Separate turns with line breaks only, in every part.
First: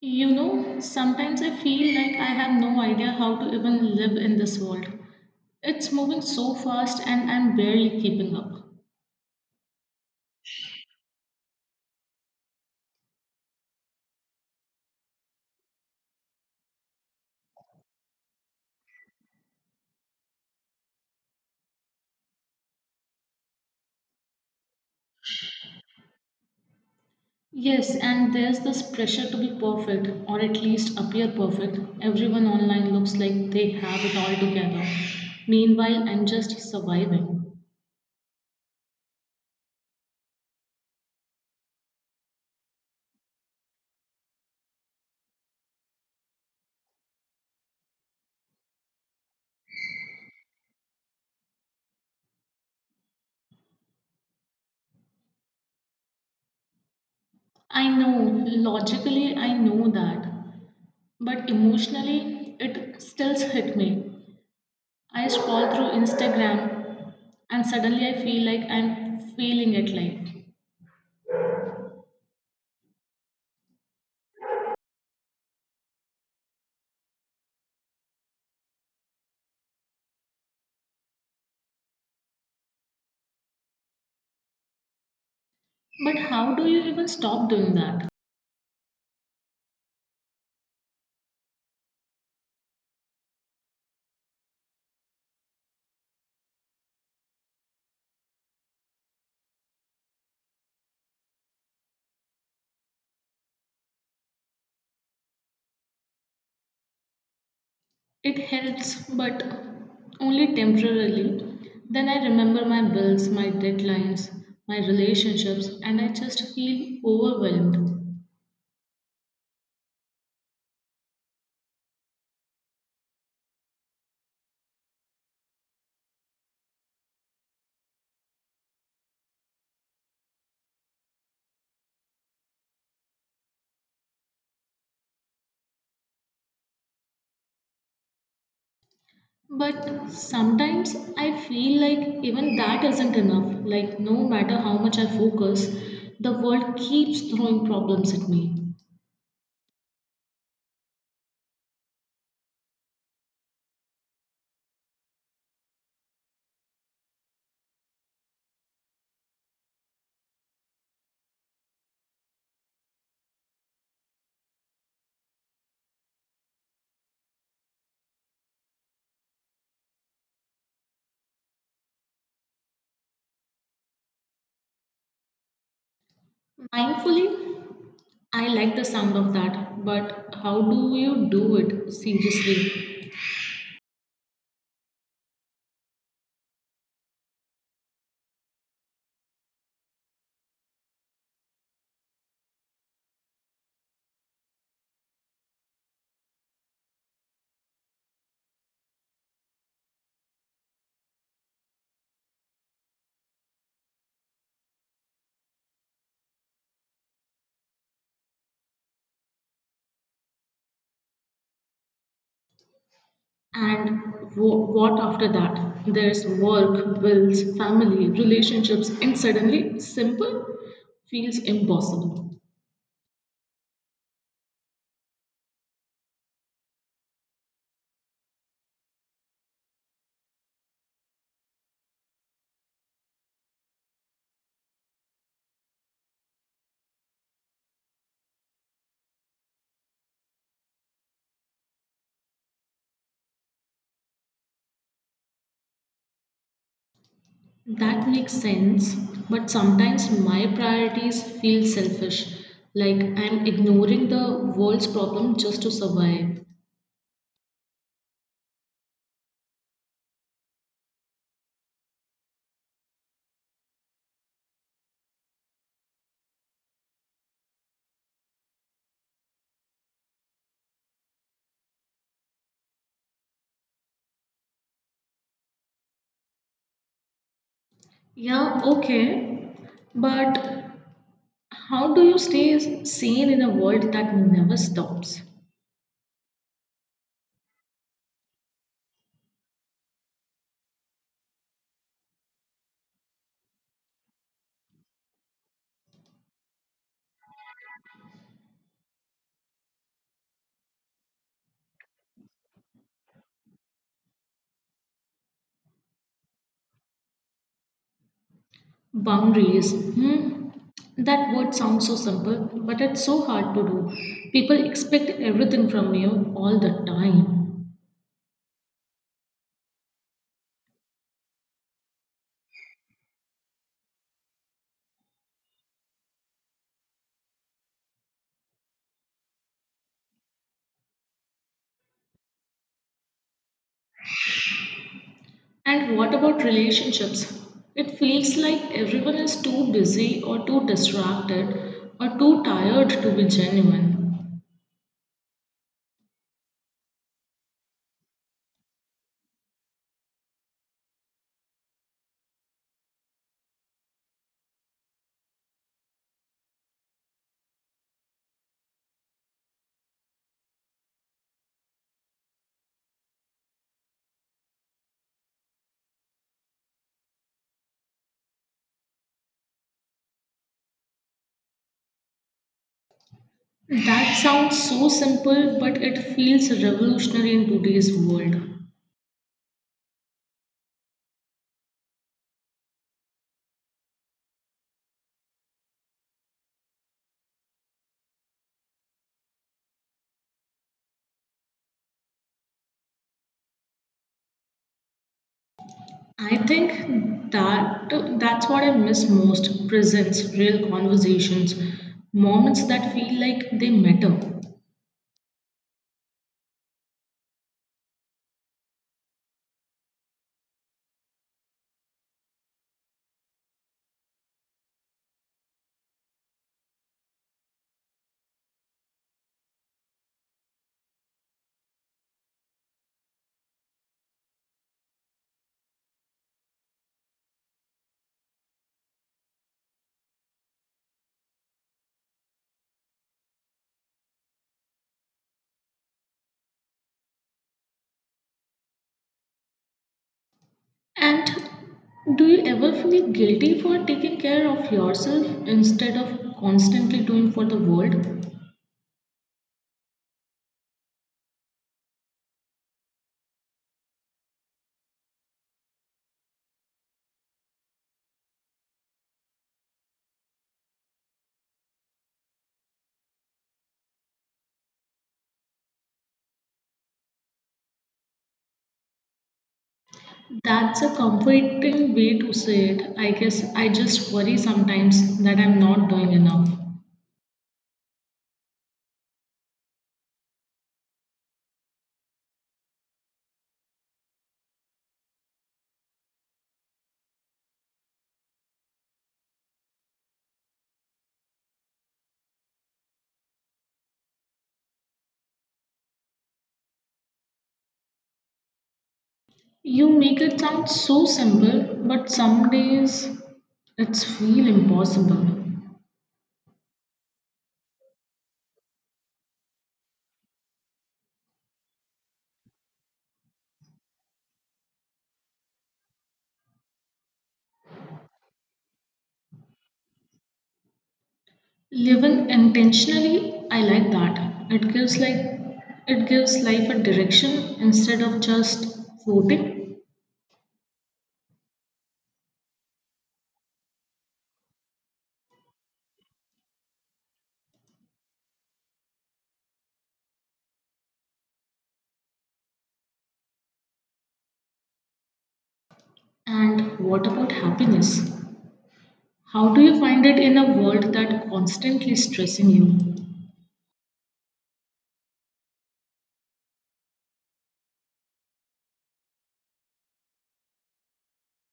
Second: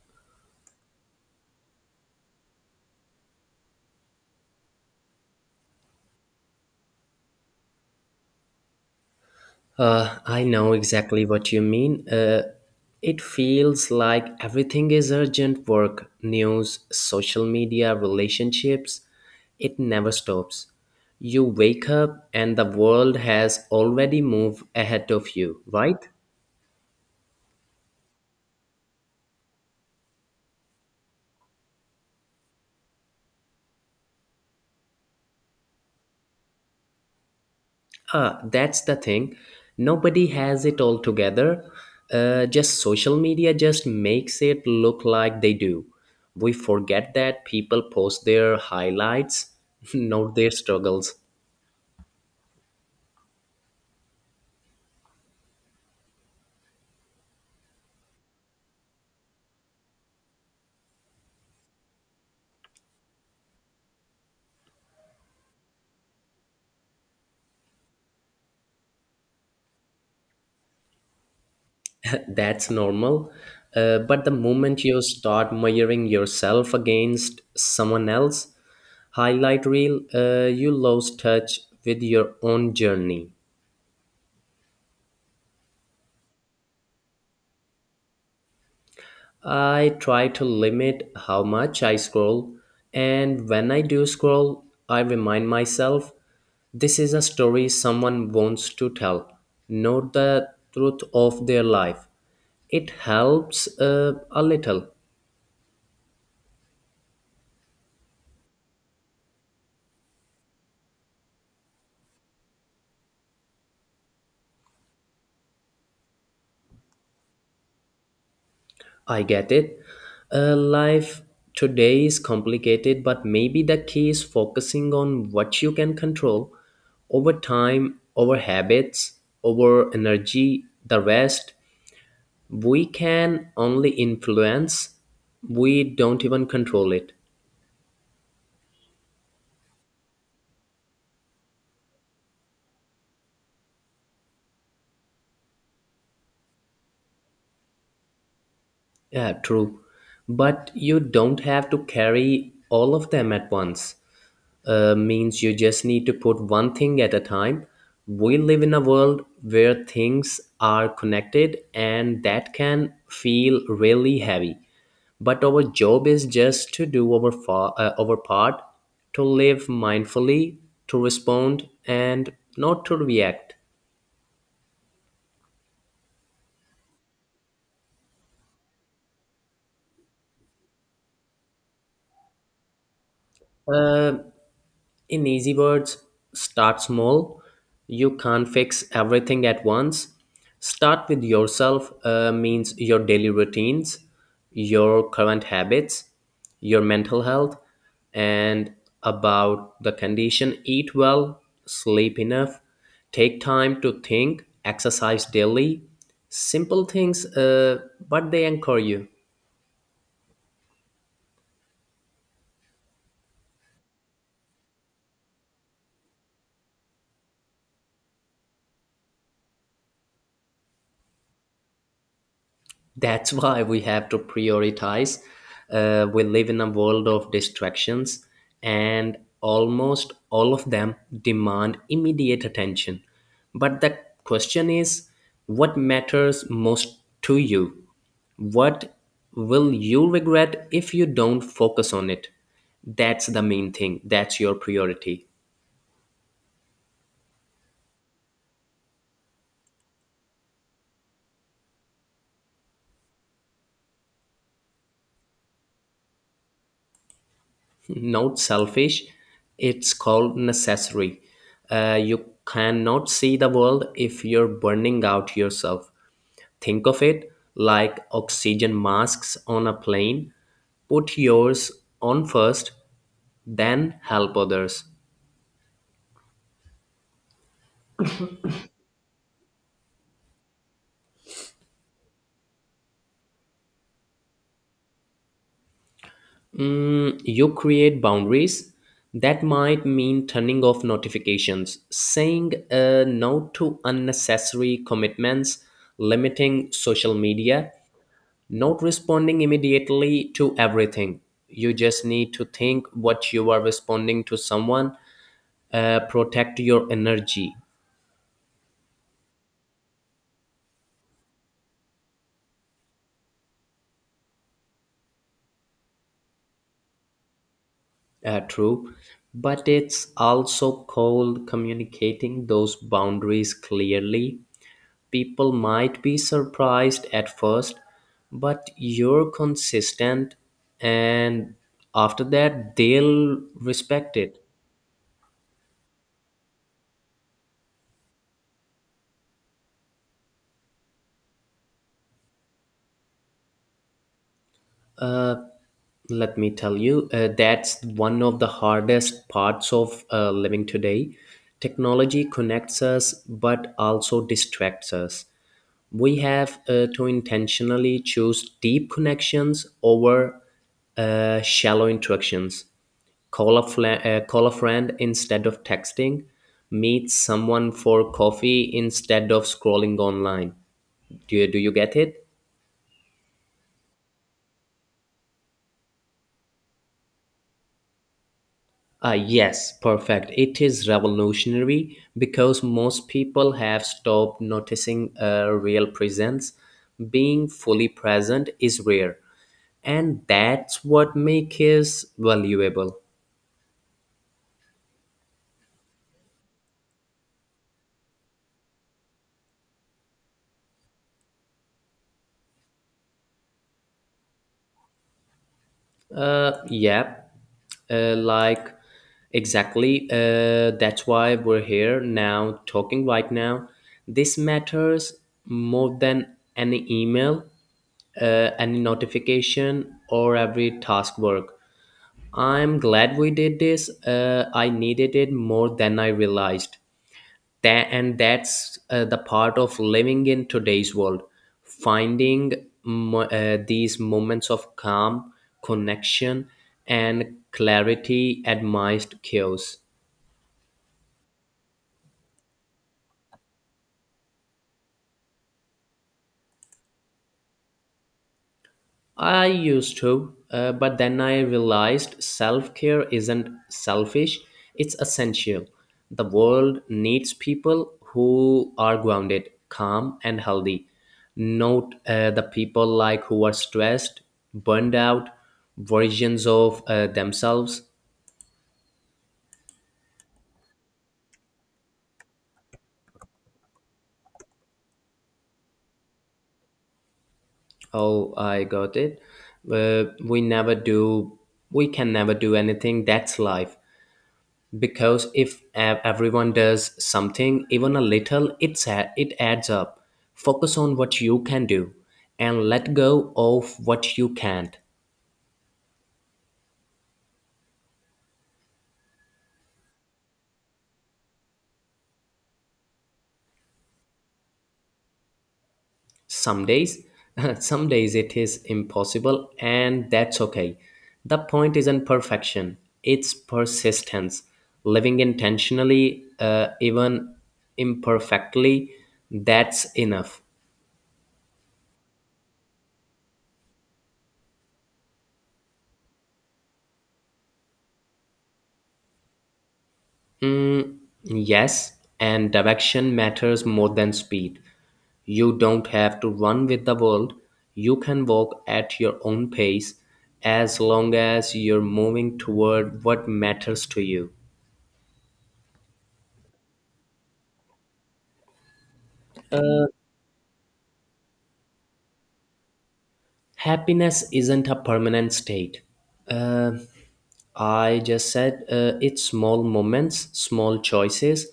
Sometimes I feel like I have no idea how to even live in this world. It's moving so fast and I'm barely keeping up.
I know exactly what you mean. It feels like everything is urgent work, news, social media, relationships. It never stops. You wake up and the world has already moved ahead of you, right?
Yes, and there's this pressure to be perfect or at least appear perfect. Everyone online looks like they have it all together. Meanwhile, I'm just surviving.
Ah, that's the thing. Nobody has it all together. Just Social media just makes it look like they do. We forget that people post their highlights, not their struggles.
I know, logically, I know that, but emotionally, it still hit me. I scroll through Instagram and suddenly I feel like I'm feeling it like.
That's normal. But the moment you start measuring yourself against someone else, highlight reel, you lose touch with your own journey.
But how do you even stop doing that?
I try to limit how much I scroll, and when I do scroll, I remind myself this is a story someone wants to tell, not the truth of their life. It helps a little.
It helps, but only temporarily. Then I remember my bills, my deadlines, my relationships, and I just feel overwhelmed.
I get it. Life today is complicated, but maybe the key is focusing on what you can control, over time, over habits, over energy. The rest, we can only influence, we don't even control it.
But sometimes I feel like even that isn't enough. Like, no matter how much I focus, the world keeps throwing problems at me.
Yeah, true. But you don't have to carry all of them at once. Means You just need to put one thing at a time. We live in a world where things are connected, and that can feel really heavy. But our job is just to do our part, to live mindfully, to respond, and not to react.
Mindfully, I like the sound of that, but how do you do it seriously?
Uh, In easy words, start small. You can't fix everything at once. Start with yourself, means your daily routines, your current habits, your mental health, and about the condition. Eat well, sleep enough, take time to think, exercise daily. Simple things, but they anchor you.
And what after that? There's work, bills, family, relationships, and suddenly simple feels impossible.
That's why we have to prioritize. We live in a world of distractions, and almost all of them demand immediate attention, but the question is, what matters most to you? What will you regret if you don't focus on it? That's the main thing, that's your priority.
That makes sense, but sometimes my priorities feel selfish, like I'm ignoring the world's problem just to survive.
Not selfish, it's called necessary. You cannot see the world if you're burning out yourself. Think of it like oxygen masks on a plane. Put yours on first, then help others.
Yeah, okay, but how do you stay sane in a world that never stops?
You create boundaries. That might mean turning off notifications, saying no to unnecessary commitments, limiting social media, not responding immediately to everything. You just need to think what you are responding to someone. Protect your energy.
Boundaries. Hmm. That word sounds so simple, but it's so hard to do. People expect everything from you all the time.
True, but it's also called communicating those boundaries clearly. People might be surprised at first, but you're consistent, and after that they'll respect it.
And what about relationships? It feels like everyone is too busy or too distracted or too tired to be genuine.
Uh, Let me tell you, that's one of the hardest parts of living today. Technology connects us but also distracts us. We have to intentionally choose deep connections over shallow interactions. Call a, call a friend instead of texting, meet someone for coffee instead of scrolling online. Do you get it?
That sounds so simple, but it feels revolutionary in today's world.
Yes, perfect. It is revolutionary because most people have stopped noticing a real presence. Being fully present is rare, and that's what makes it valuable.
I think that that's what I miss most presents, real conversations, moments that feel like they matter.
Uh, yeah, uh, like exactly. That's why we're here now, talking right now. This matters more than any email, any notification or every task work. I'm glad we did this. I needed it more than I realized. That's the part of living in today's world, finding these moments of calm, connection, and clarity amidst chaos.
And do you ever feel guilty for taking care of yourself instead of constantly doing for the world?
I used to, but then I realized self care isn't selfish, it's essential. The world needs people who are grounded, calm, and healthy. Note the people like who are stressed, burned out, versions of themselves.
That's a comforting way to say it. I guess I just worry sometimes that I'm not doing enough.
Oh, I got it. Uh, we never do, we can never do anything. That's life. Because if everyone does something, even a little, it adds up. Focus on what you can do and let go of what you can't.
You make it sound so simple, but some days it's feel impossible.
Some days Some days it is impossible, and that's okay. The point isn't perfection, it's persistence. Living intentionally, even imperfectly, that's enough.
Living intentionally, I like that. It gives like it gives life a direction instead of just floating.
Mm, yes, and direction matters more than speed. You don't have to run with the world. You can walk at your own pace as long as you're moving toward what matters to you.
And what about happiness? How do you find it in a world that constantly stressing you?
Happiness isn't a permanent state. Uh, I just said It's small moments, small choices.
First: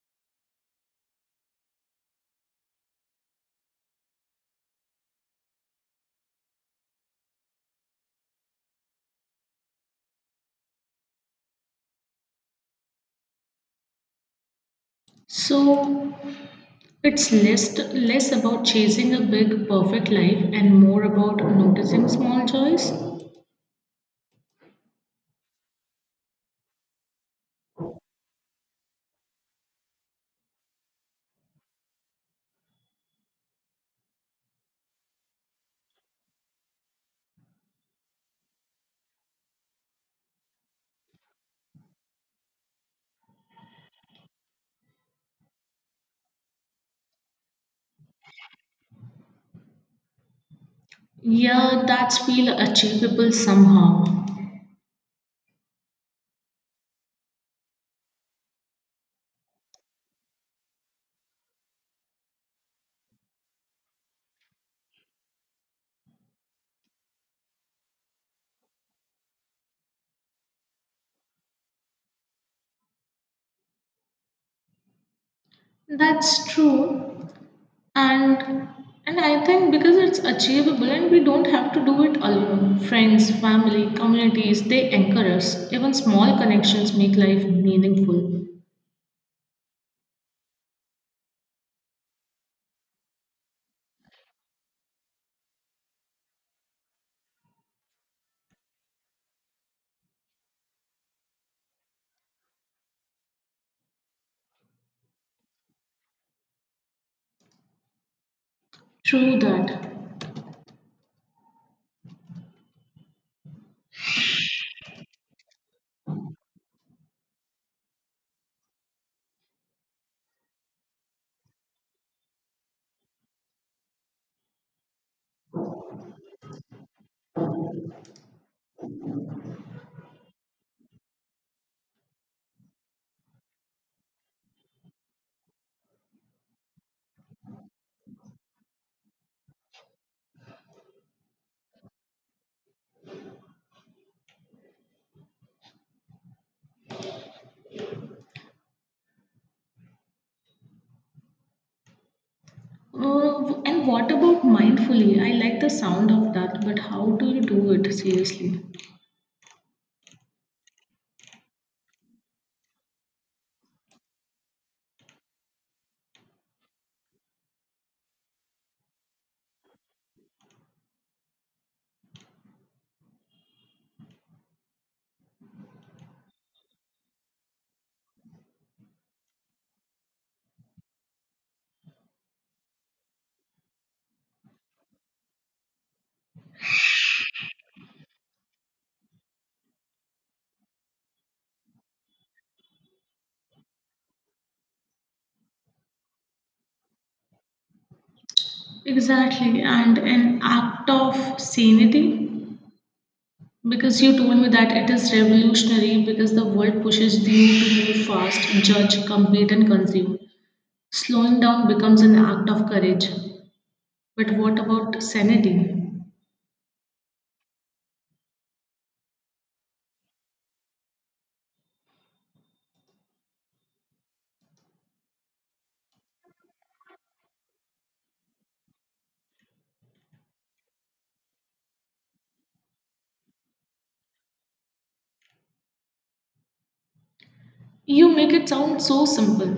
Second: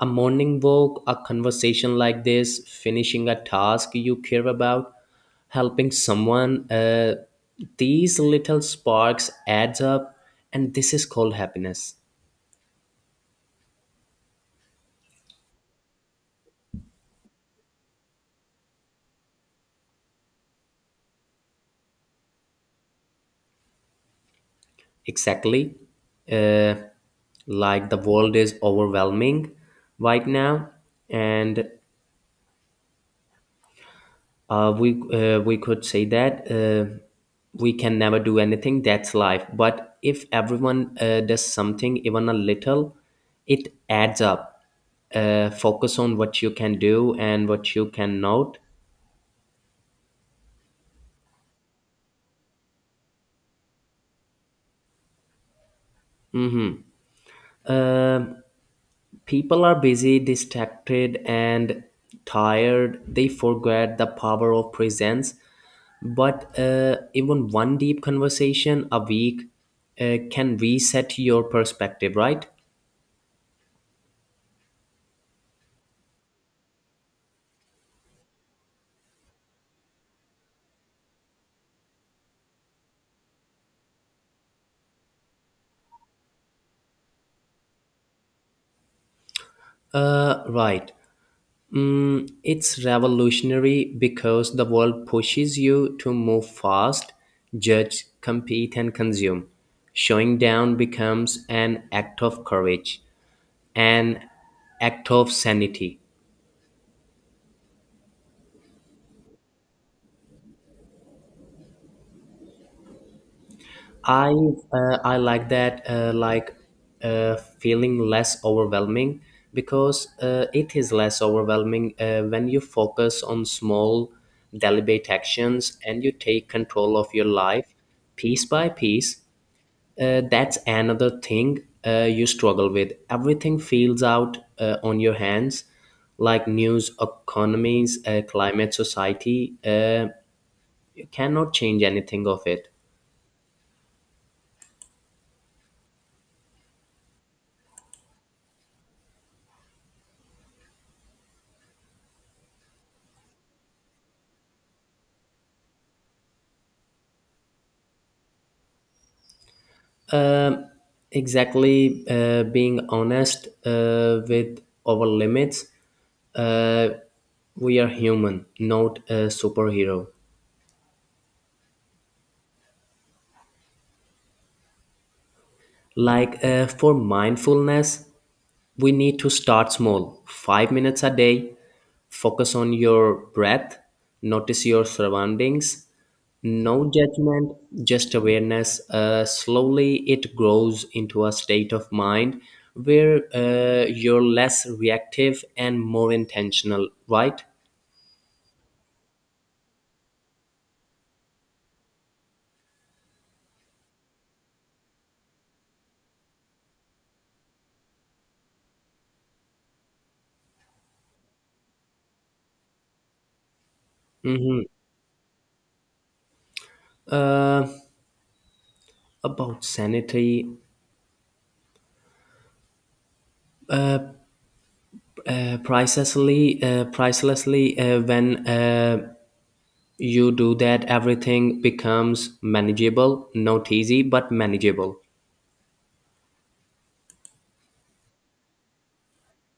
A morning walk, a conversation like this, finishing a task you care about, helping someone. These little sparks adds up, and this is called happiness.
So it's less about chasing a big perfect life and more about noticing small joys.
Exactly. Uh, the world is overwhelming right now, and we could say that, we can never do anything. That's life. But if everyone does something, even a little, it adds up. Focus on what you can do and what you cannot.
Yeah, that's feel achievable somehow.
Uh, People are busy, distracted, and tired. They forget the power of presence. But even one deep conversation a week can reset your perspective, right?
That's true. and and I think because it's achievable and we don't have to do it alone, friends, family, communities, they anchor us. Even small connections make life meaningful.
Right. Mm, it's revolutionary because the world pushes you to move fast, judge, compete, and consume. Showing down becomes an act of courage, an act of sanity.
True that.
I like that, uh, feeling less overwhelming, because it is less overwhelming when you focus on small deliberate actions and you take control of your life piece by piece. That's another thing you struggle with. Everything feels out on your hands, like news, economies, climate, society. You cannot change anything of it.
And what about mindfully? I like the sound of that, but how do you do it seriously?
Um exactly, being honest with our limits. Uh, we are human, not a superhero. Like, for mindfulness, we need to start small. 5 minutes a day, focus on your breath, notice your surroundings. No judgment, just awareness. Slowly, it grows into a state of mind where you're less reactive and more intentional, right?
Exactly, and an act of sanity, because you told me that it is revolutionary because the world pushes you to move fast, judge, compete, and consume. Slowing down becomes an act of courage. But what
Mm-hmm.
about sanity?
Uh, about sanity, pricelessly, when you do that, everything becomes manageable, not easy, but manageable.
You make it sound so simple.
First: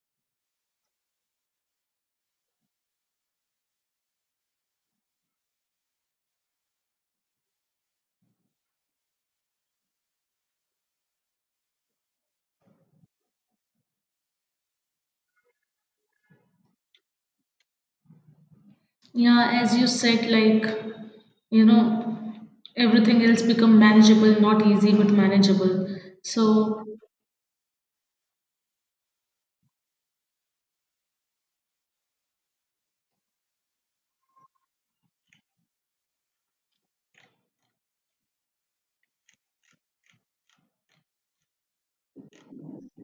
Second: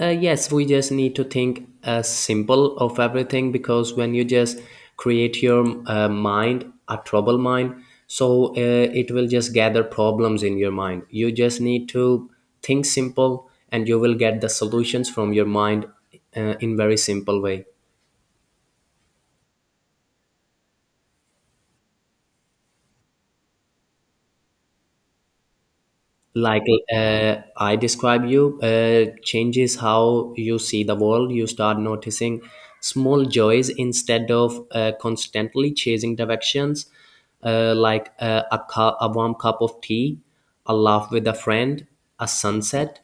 Yes, we just need to think simple of everything, because when you just create your, mind, a trouble mind, so it will just gather problems in your mind. You just need to think simple and you will get the solutions from your mind in very simple way.
Yeah, as you said, like, you know, everything else become manageable, not easy, but manageable.
like
So,
uh, i describe you uh, changes how you see the world. You start noticing small joys instead of constantly chasing directions, a, a warm cup of tea, a laugh with a friend, a sunset,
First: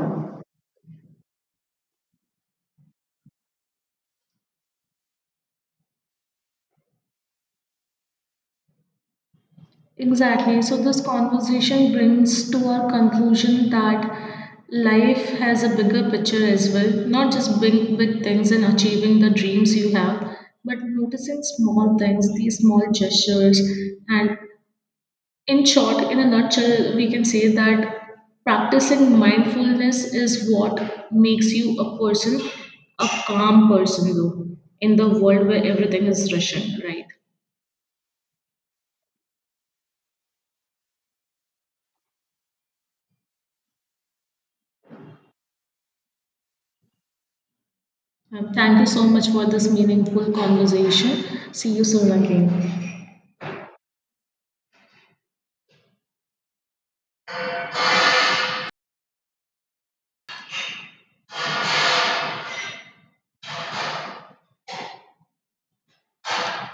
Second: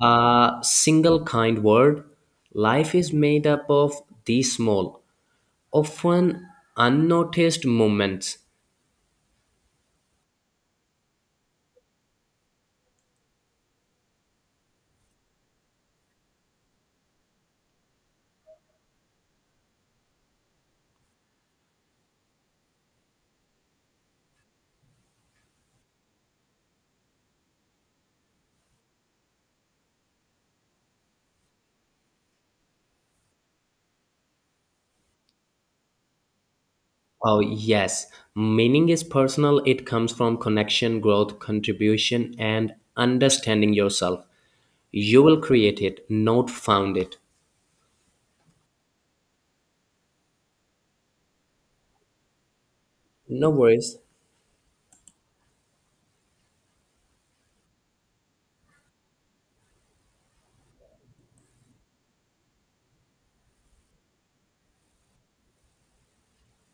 a single kind word. Life is made up of these small, often unnoticed moments.
exactly. So, this conversation brings to our conclusion that life has a bigger picture as well, not just big, big things and achieving the dreams you have, but noticing small things, these small gestures, and in short, in a nutshell, we can say that practicing mindfulness is what makes you a person, a calm person, though, in the world where everything is rushing, right?
Oh, yes. Meaning is personal, it comes from connection, growth, contribution, and understanding yourself. You will create it, not found it.
Thank you so much for this meaningful conversation. See you soon again.
No worries.